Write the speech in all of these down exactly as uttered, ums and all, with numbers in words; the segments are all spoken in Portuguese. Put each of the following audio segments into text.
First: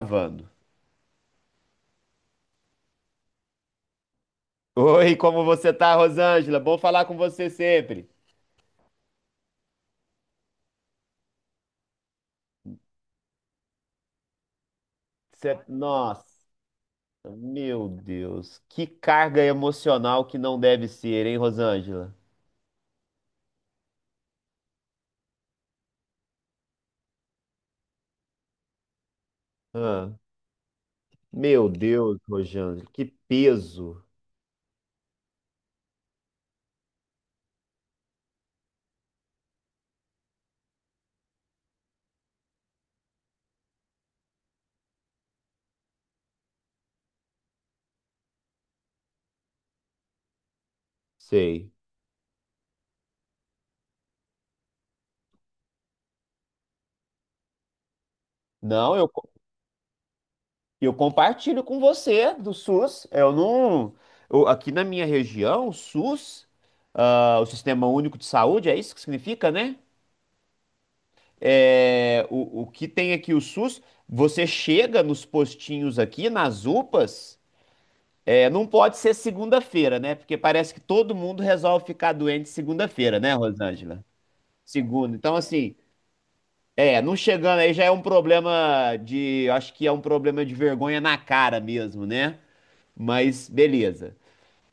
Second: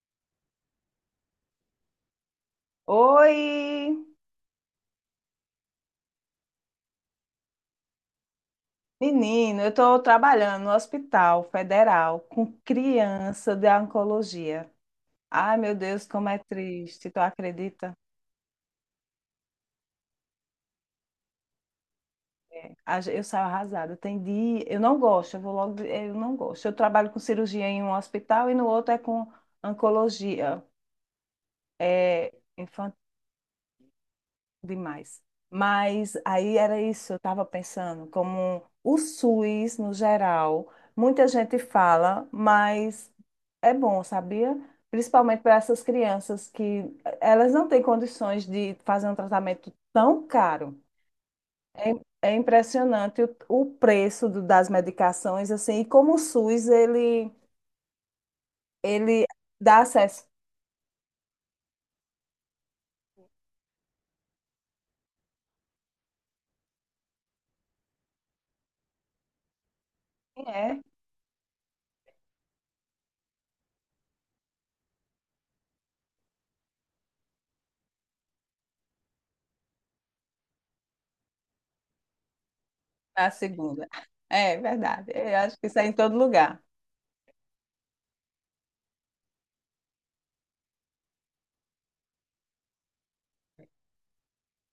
Gravando. Oi, Oi, como você tá, Rosângela? Bom falar com você sempre. menino, eu estou trabalhando no Hospital Federal com criança de oncologia. Ai, Você- meu Deus, Nossa, como é triste, tu meu acredita? Deus, que carga emocional que não deve ser, hein, Rosângela? É, a ge- Eu saio arrasada. Tem dia, eu não gosto, eu vou logo, de- eu não gosto. Eu trabalho com cirurgia em um hospital e no outro é com Ah, oncologia, meu Deus, é, Rosângela, que peso. demais. Mas aí era isso, eu estava pensando, como o SUS, no geral, muita gente fala, mas é bom, sabia? Principalmente para essas crianças que eh, elas não têm condições de fazer um tratamento tão caro. Sei. É, é impressionante o, o preço do- das medicações, assim, e como o SUS, ele, Não, eu, ele co- dá acesso. Eu compartilho com você do SUS. Eu não. Eu- aqui na minha região, o SUS, ah, o Sistema Único de Saúde, é isso que significa, né? Quem é? é, o, o que tem aqui o SUS, você chega nos postinhos aqui, nas UPAs, é, não pode ser segunda-feira, né? Porque parece que todo mundo resolve ficar doente segunda-feira, A né, segunda. Rosângela? É verdade, Segunda. Então, eu acho que assim, isso é em todo lugar. é, não chegando aí já é um problema de, acho que é um problema de vergonha na cara mesmo, né? Mas beleza.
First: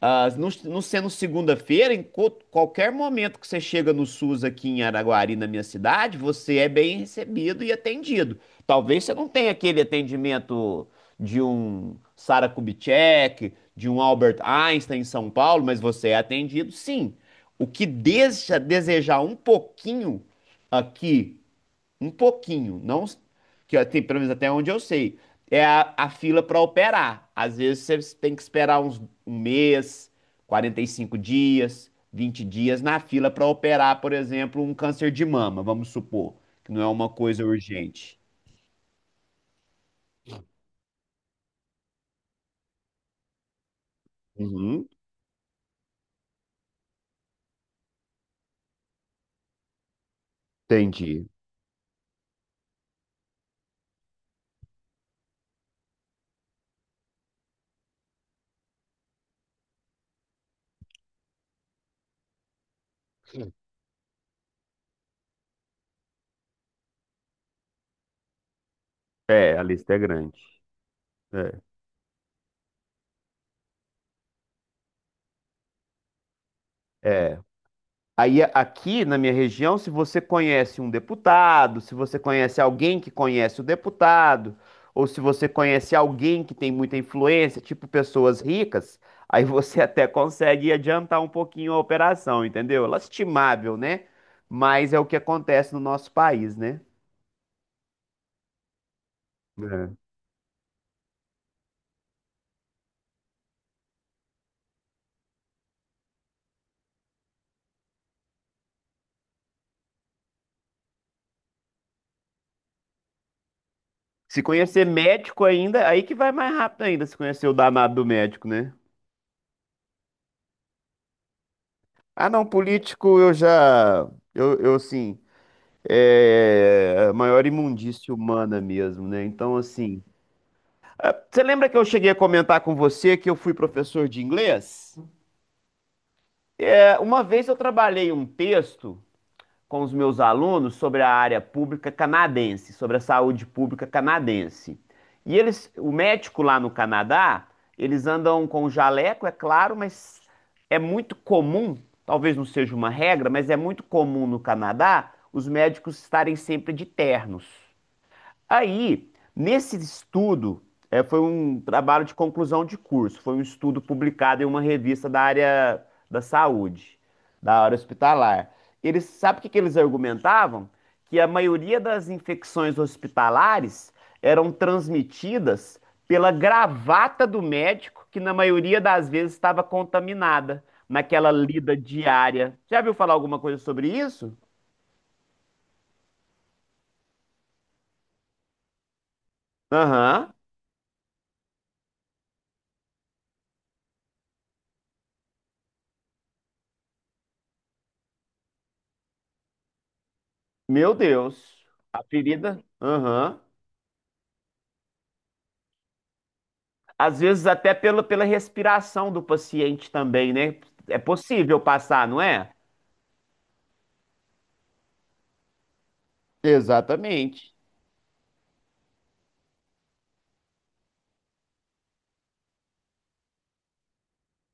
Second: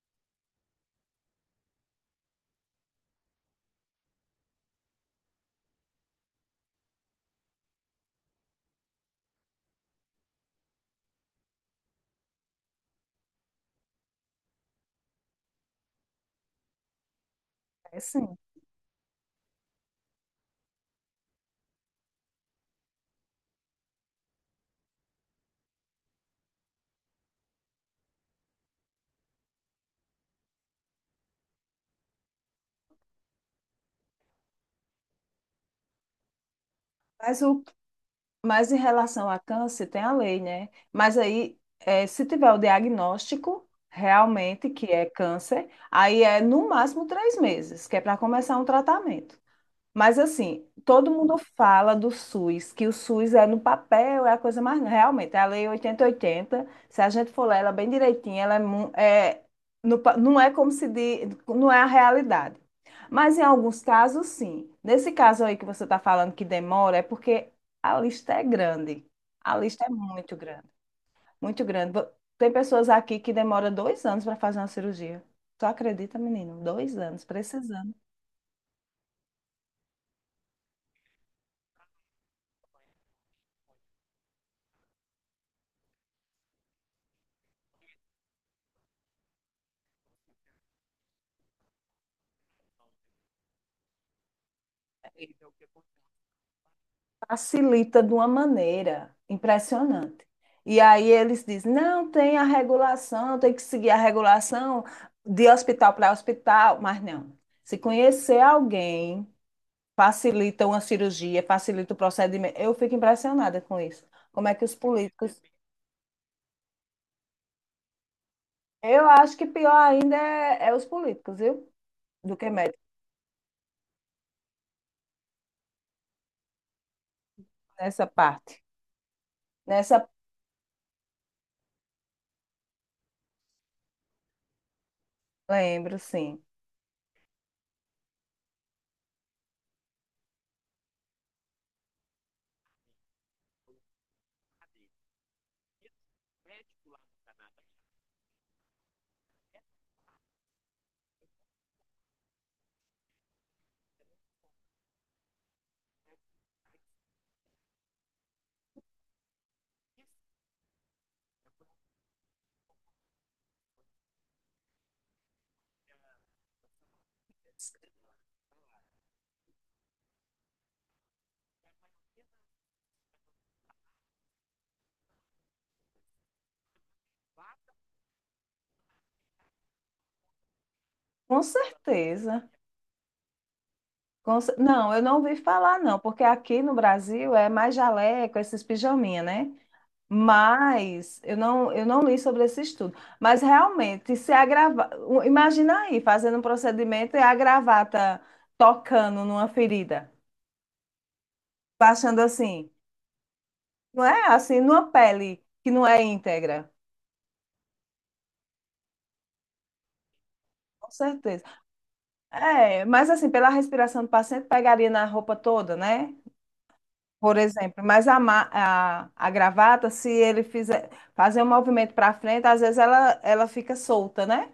Ah, não, não sendo segunda-feira, em co- qualquer momento que você chega no SUS aqui em Araguari, na minha cidade, você é bem recebido e atendido. Talvez você não tenha aquele atendimento de um Sara Kubitschek, de um Albert Einstein em São Paulo, mas você é atendido sim. O que É sim. deixa a desejar um pouquinho aqui um pouquinho, não que eu- tem pelo menos até onde eu sei. É a, a fila para operar. Às vezes você tem que esperar uns um mês, quarenta e cinco dias, vinte dias na fila para operar, por exemplo, um câncer de mama, vamos supor, que não é uma Mas, coisa o, urgente. mas em relação a câncer, tem a lei, né? Mas aí, é, se tiver o diagnóstico realmente que Uhum, é câncer, aí é no máximo três meses, que é para começar um tratamento. Mas assim, todo entendi. mundo fala do SUS, que o SUS é no papel, é a coisa mais. Realmente, é a Lei oitenta e oitenta, se a gente for ler ela bem direitinho, ela é, mu- é, no pa- não é como se diz, não é a realidade. Mas em alguns casos, sim. Nesse caso aí que você está falando que demora, é porque a lista é grande. É, A a lista é lista é muito grande. grande, muito grande. Vo- Tem pessoas aqui que demoram dois anos para fazer uma cirurgia. Tu acredita, menino? Dois anos, É. precisando. Aí a- aqui na minha região, se você conhece um deputado, se você conhece alguém que conhece o deputado, ou se você conhece alguém que tem muita influência, tipo pessoas ricas, aí você até consegue adiantar um pouquinho a operação, entendeu? Lastimável, né? Mas é o que acontece no nosso país, né? Facilita de uma maneira É. impressionante. E aí eles dizem, não, tem a regulação, tem que seguir a regulação de hospital para hospital, mas não. Se conhecer alguém, facilita uma cirurgia, facilita o procedimento. Eu fico impressionada com isso. Se Como é que os conhecer políticos. médico ainda, aí que vai mais rápido ainda, se conhecer o danado do médico, né? Eu acho que pior ainda é, é os políticos, viu? Ah, Do não, que médicos político eu já. Eu, eu sim. É é, a maior nessa imundície humana parte. mesmo, né? Então, assim. Nessa, Você lembra que eu cheguei a comentar com você que eu fui professor de inglês? Lembro, sim. É, uma vez eu trabalhei um texto com os meus alunos sobre a área pública canadense, sobre a saúde pública canadense. E eles, o médico lá no Canadá, eles andam com jaleco, é claro, mas é muito comum, talvez não seja uma regra, mas é muito comum no Canadá os médicos estarem sempre de ternos. Aí, nesse estudo, é, foi um trabalho de conclusão de curso, foi um estudo publicado em uma revista da área da saúde, da área hospitalar. Eles, sabe o que que eles argumentavam? Que a maioria das infecções hospitalares eram transmitidas pela gravata do médico, que na maioria das vezes estava contaminada, naquela Com lida certeza. diária. Já viu falar alguma coisa sobre isso? Com cer- Não, eu não ouvi falar, não, porque aqui no Brasil é mais jaleco, esses pijaminha, né? Aham. Mas eu não, eu não li sobre esse estudo. Mas realmente, se a grava- o- imagina aí, fazendo um procedimento e a gravata tocando numa ferida, Meu Deus. A baixando ferida? assim, Aham. não é? Assim, numa pele que não é íntegra. Às vezes até pela, pela respiração do paciente também, né? Com É certeza. possível passar, não é? É, mas assim, pela respiração do paciente, pegaria na roupa toda, né? Por Exatamente. exemplo, mas a, ma- a, a gravata, se ele fizer fazer um movimento para frente, às vezes ela, ela fica solta, né?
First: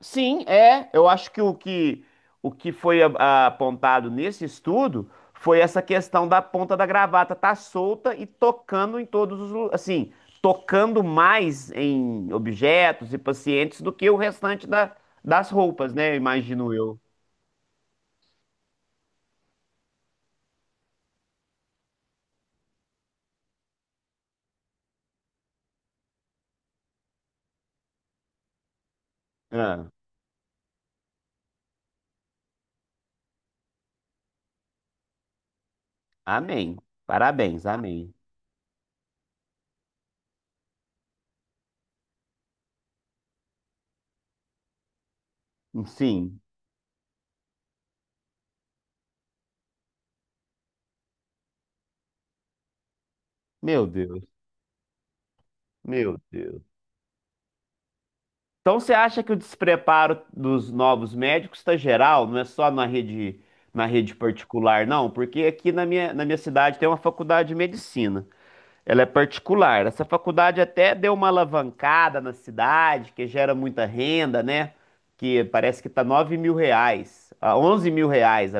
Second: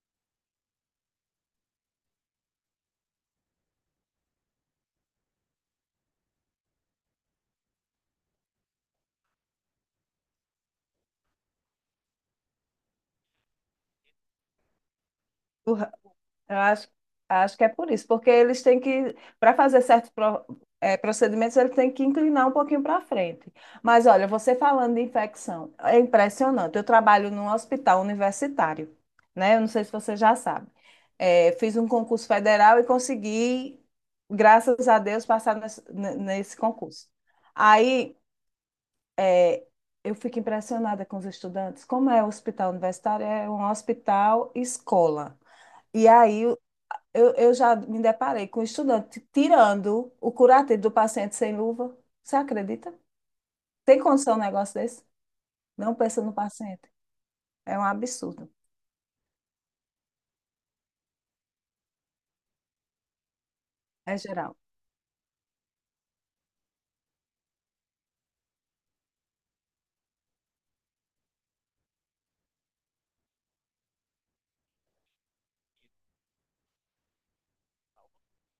Sim, é. Eu acho que o que, o que foi a- a- apontado nesse estudo foi essa questão da ponta da gravata estar solta e tocando em todos os, lu- assim, tocando mais em objetos e pacientes do que o restante da- das roupas, né? Eu Imagino acho, eu. acho que é por isso, porque eles têm que, para fazer certos pro- eh, procedimentos, eles têm que inclinar um pouquinho para frente. Mas olha, você falando de infecção, é impressionante. Eu trabalho num hospital universitário, né? Eu não sei Ah, se você já sabe. Eh, fiz um concurso federal e consegui, graças a Deus, passar nesse, ne- nesse amém. concurso. Parabéns, amém. Aí É, eu fico impressionada com os estudantes. Como é o hospital universitário? É um hospital escola. E aí Sim. eu, eu já me deparei com um estudante tirando o curativo do paciente sem luva. Você acredita? Meu Tem Deus, condição um negócio desse? Não meu pensa no Deus. paciente. É um absurdo. Então você acha que o despreparo dos novos médicos está geral, não é só na rede, na rede É geral. particular, não? Porque aqui na minha, na minha cidade tem uma faculdade de medicina. Ela é particular. Essa faculdade até deu uma alavancada na cidade, que gera muita renda, né? Que parece que tá nove mil reais, ah, onze mil reais a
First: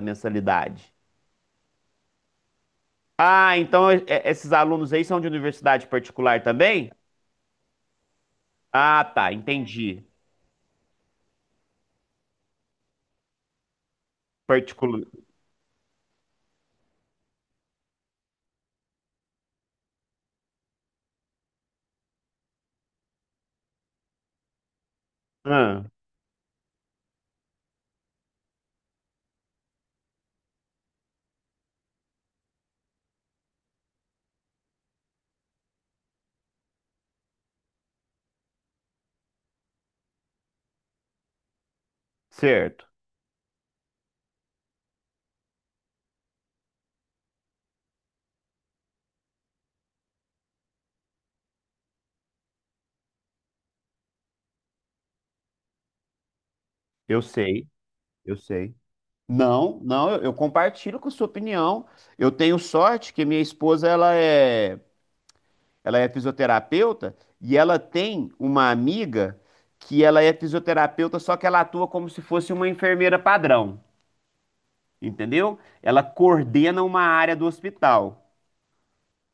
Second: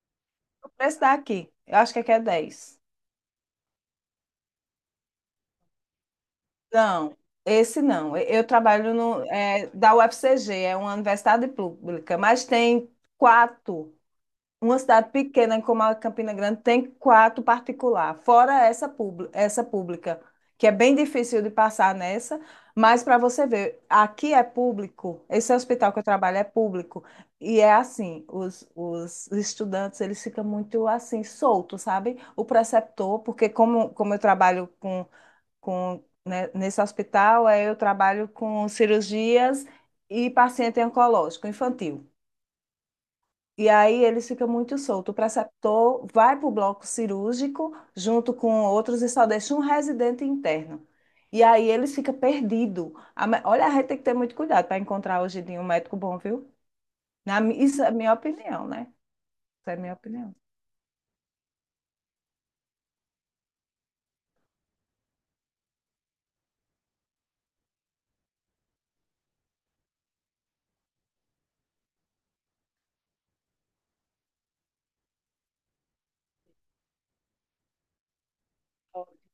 O mensalidade. preço daqui, eu acho que aqui é dez. Ah, então é- é- esses alunos aí são de universidade particular também? Não, esse não. Eu trabalho Ah, no, tá, é, da entendi. U F C G, é uma universidade pública, mas tem quatro. Uma Particular. cidade pequena como a Campina Grande tem quatro particular, fora essa, pub- essa pública, que é bem difícil de passar nessa, mas para você ver, aqui é público, esse Ah, hospital que eu trabalho é público, e é assim, os, os estudantes, eles ficam muito assim, soltos, sabe? O preceptor, porque como, como eu trabalho com, com, né, nesse hospital, aí eu trabalho com cirurgias e paciente oncológico infantil. certo. E aí eles ficam muito soltos. O preceptor vai para o bloco cirúrgico junto com outros e só deixa um residente interno. E aí eles ficam perdidos. A me- Olha, a gente tem que ter muito cuidado para encontrar hoje em dia um médico bom, viu? Eu Na mi- sei. Isso é minha Eu opinião, sei. né? Isso é Não, minha não, eu, eu opinião. compartilho com sua opinião. Eu tenho sorte que minha esposa ela é, ela é fisioterapeuta e ela tem uma amiga que ela é fisioterapeuta, só que ela atua como se fosse uma enfermeira padrão, entendeu? Ela coordena uma área do hospital.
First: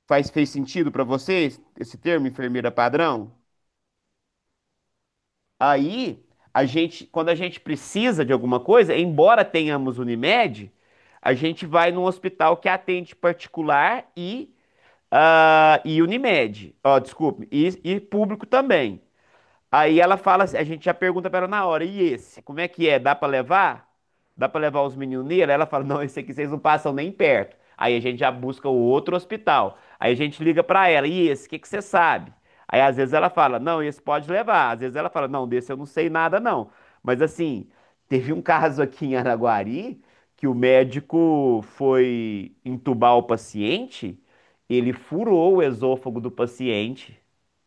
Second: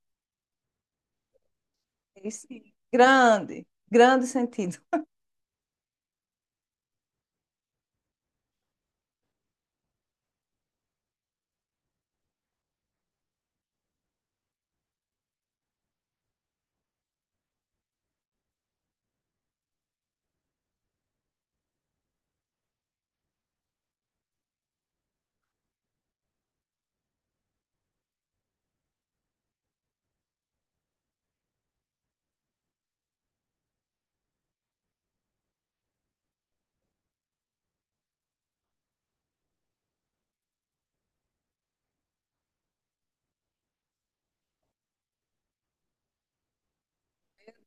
Faz, fez sentido para você esse termo, Isso, enfermeira padrão? grande, grande sentido. Aí, a gente, quando a gente precisa de alguma coisa, embora tenhamos Unimed, a gente vai num hospital que atende particular e, ah, e Unimed. Ó, desculpe, e, e público também. Aí ela fala, assim- a gente já pergunta pra ela na hora, e esse, como é que é? Dá pra levar? Dá pra levar os meninos nele? Ela fala, não, esse aqui vocês não passam nem perto. Aí a gente já busca o outro hospital. Aí a gente liga pra ela, e esse, o que que você sabe? Aí às vezes ela fala, não, esse pode levar. Às vezes ela fala, não, desse eu não sei nada não. Mas assim, teve um caso aqui em Araguari que o médico foi entubar o paciente, ele furou o esôfago do paciente.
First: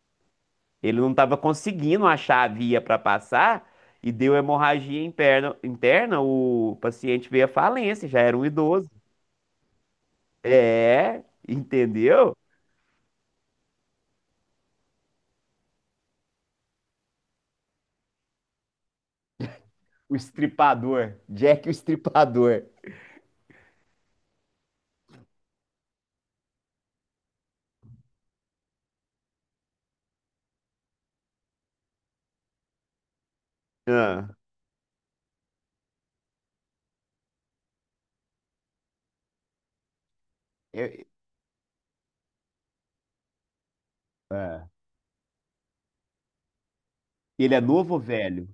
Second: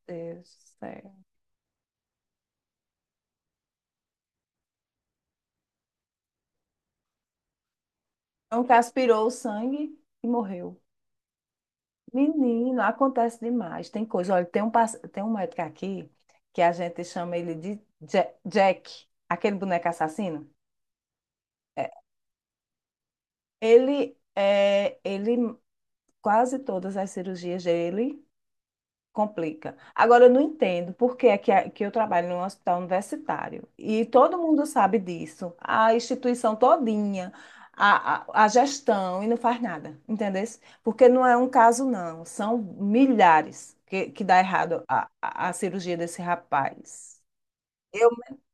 Deus do Ele não céu. estava conseguindo achar a via para passar e deu hemorragia interna, interna, o paciente veio à falência, já era um Um que idoso. aspirou o sangue e morreu. É, entendeu? Menino, acontece demais. Tem coisa. Olha, tem um, pass- tem um médico aqui que a gente chama ele de Ja- Jack, aquele boneco O assassino. estripador. Jack o É, estripador. Ele, é, ele, quase todas as cirurgias dele. Complica. Agora, eu não entendo por que é que, a- que eu trabalho num hospital universitário e Ah, todo mundo sabe disso, a instituição todinha, a, a, a gestão, e não faz nada, entendeu? Eu- Porque não é um caso, não, são milhares que, que dá é. errado a, a, a cirurgia desse rapaz. Ele é novo ou Eu, velho?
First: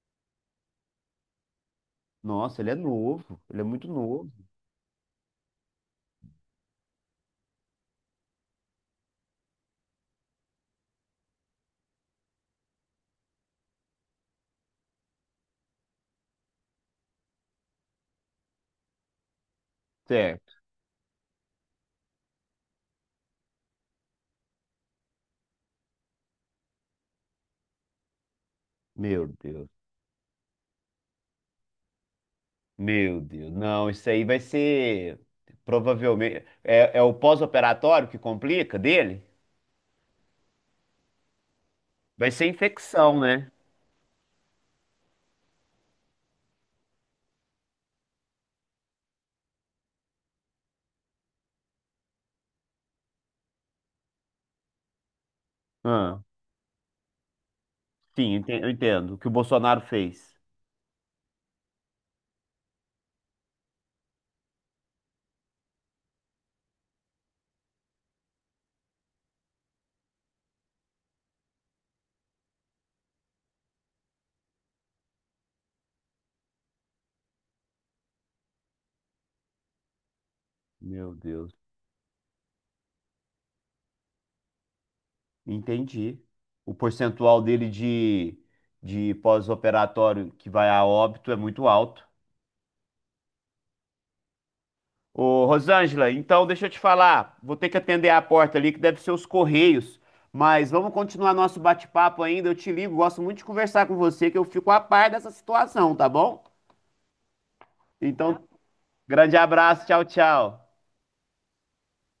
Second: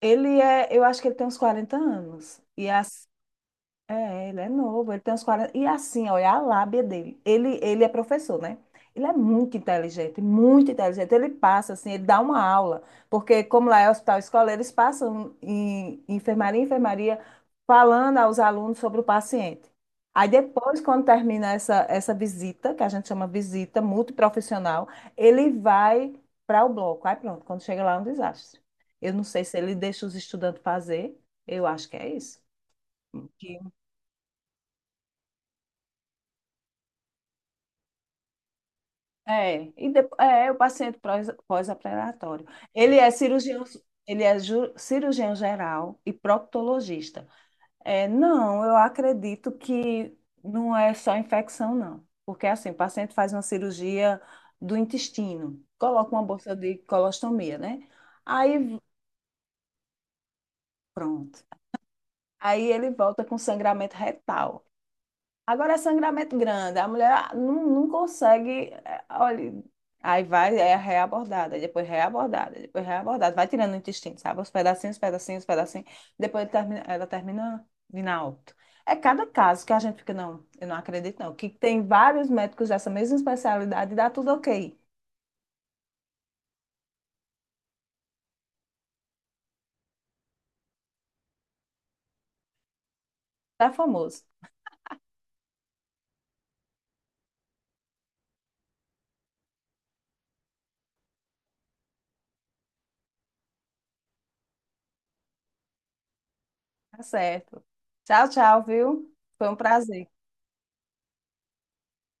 ele é, eu acho que ele tem uns quarenta anos, Nossa, e ele é a, novo. Ele é muito É, novo. ele é novo, ele tem uns quarenta. E assim, olha a lábia dele. Ele, ele é professor, né? Ele é muito inteligente, muito inteligente. Ele passa, assim, ele dá uma aula. Porque, como lá é hospital escola, eles passam em enfermaria, enfermaria, falando aos alunos sobre o paciente. Aí Certo. depois, quando termina essa, essa visita, que a gente chama visita multiprofissional, ele vai para o bloco. Aí pronto, quando chega lá é um desastre. Eu não Meu sei se Deus. ele deixa os estudantes fazer, eu acho que é isso. Meu Deus. Não, isso aí vai ser provavelmente. É, é o pós-operatório que complica dele? É, e depo- é é o paciente prós- Vai ser pós-operatório. Ele é infecção, né? cirurgião, ele é ju- cirurgião geral e proctologista. É, não, eu acredito que não é só infecção, não. Porque assim, o paciente faz uma cirurgia do intestino, coloca Ah. uma bolsa de colostomia, né? Sim, ente- eu Aí, entendo. O que o Bolsonaro fez. pronto. Aí ele volta com sangramento retal. Agora é sangramento grande, a mulher ah, não, não consegue, é, olha, aí vai, é reabordada, depois reabordada, depois reabordada, vai tirando o intestino, sabe? Os pedacinhos, pedacinhos, pedacinhos, depois termina- ela termina vindo a óbito. É cada caso que a gente fica, não, eu não Meu acredito não, que Deus. tem vários médicos dessa mesma especialidade e dá tudo ok, Entendi. O percentual dele de, de pós-operatório que vai a óbito é muito alto. tá famoso, Ô, Rosângela, então deixa eu te falar. Vou ter que atender a porta ali, que deve ser os Correios. Mas vamos continuar nosso bate-papo ainda. Eu te ligo. Gosto muito de conversar com você, que eu fico a par dessa situação, tá bom? tá certo. Tchau, Então, tchau, viu? grande Foi um abraço. Tchau, prazer. tchau.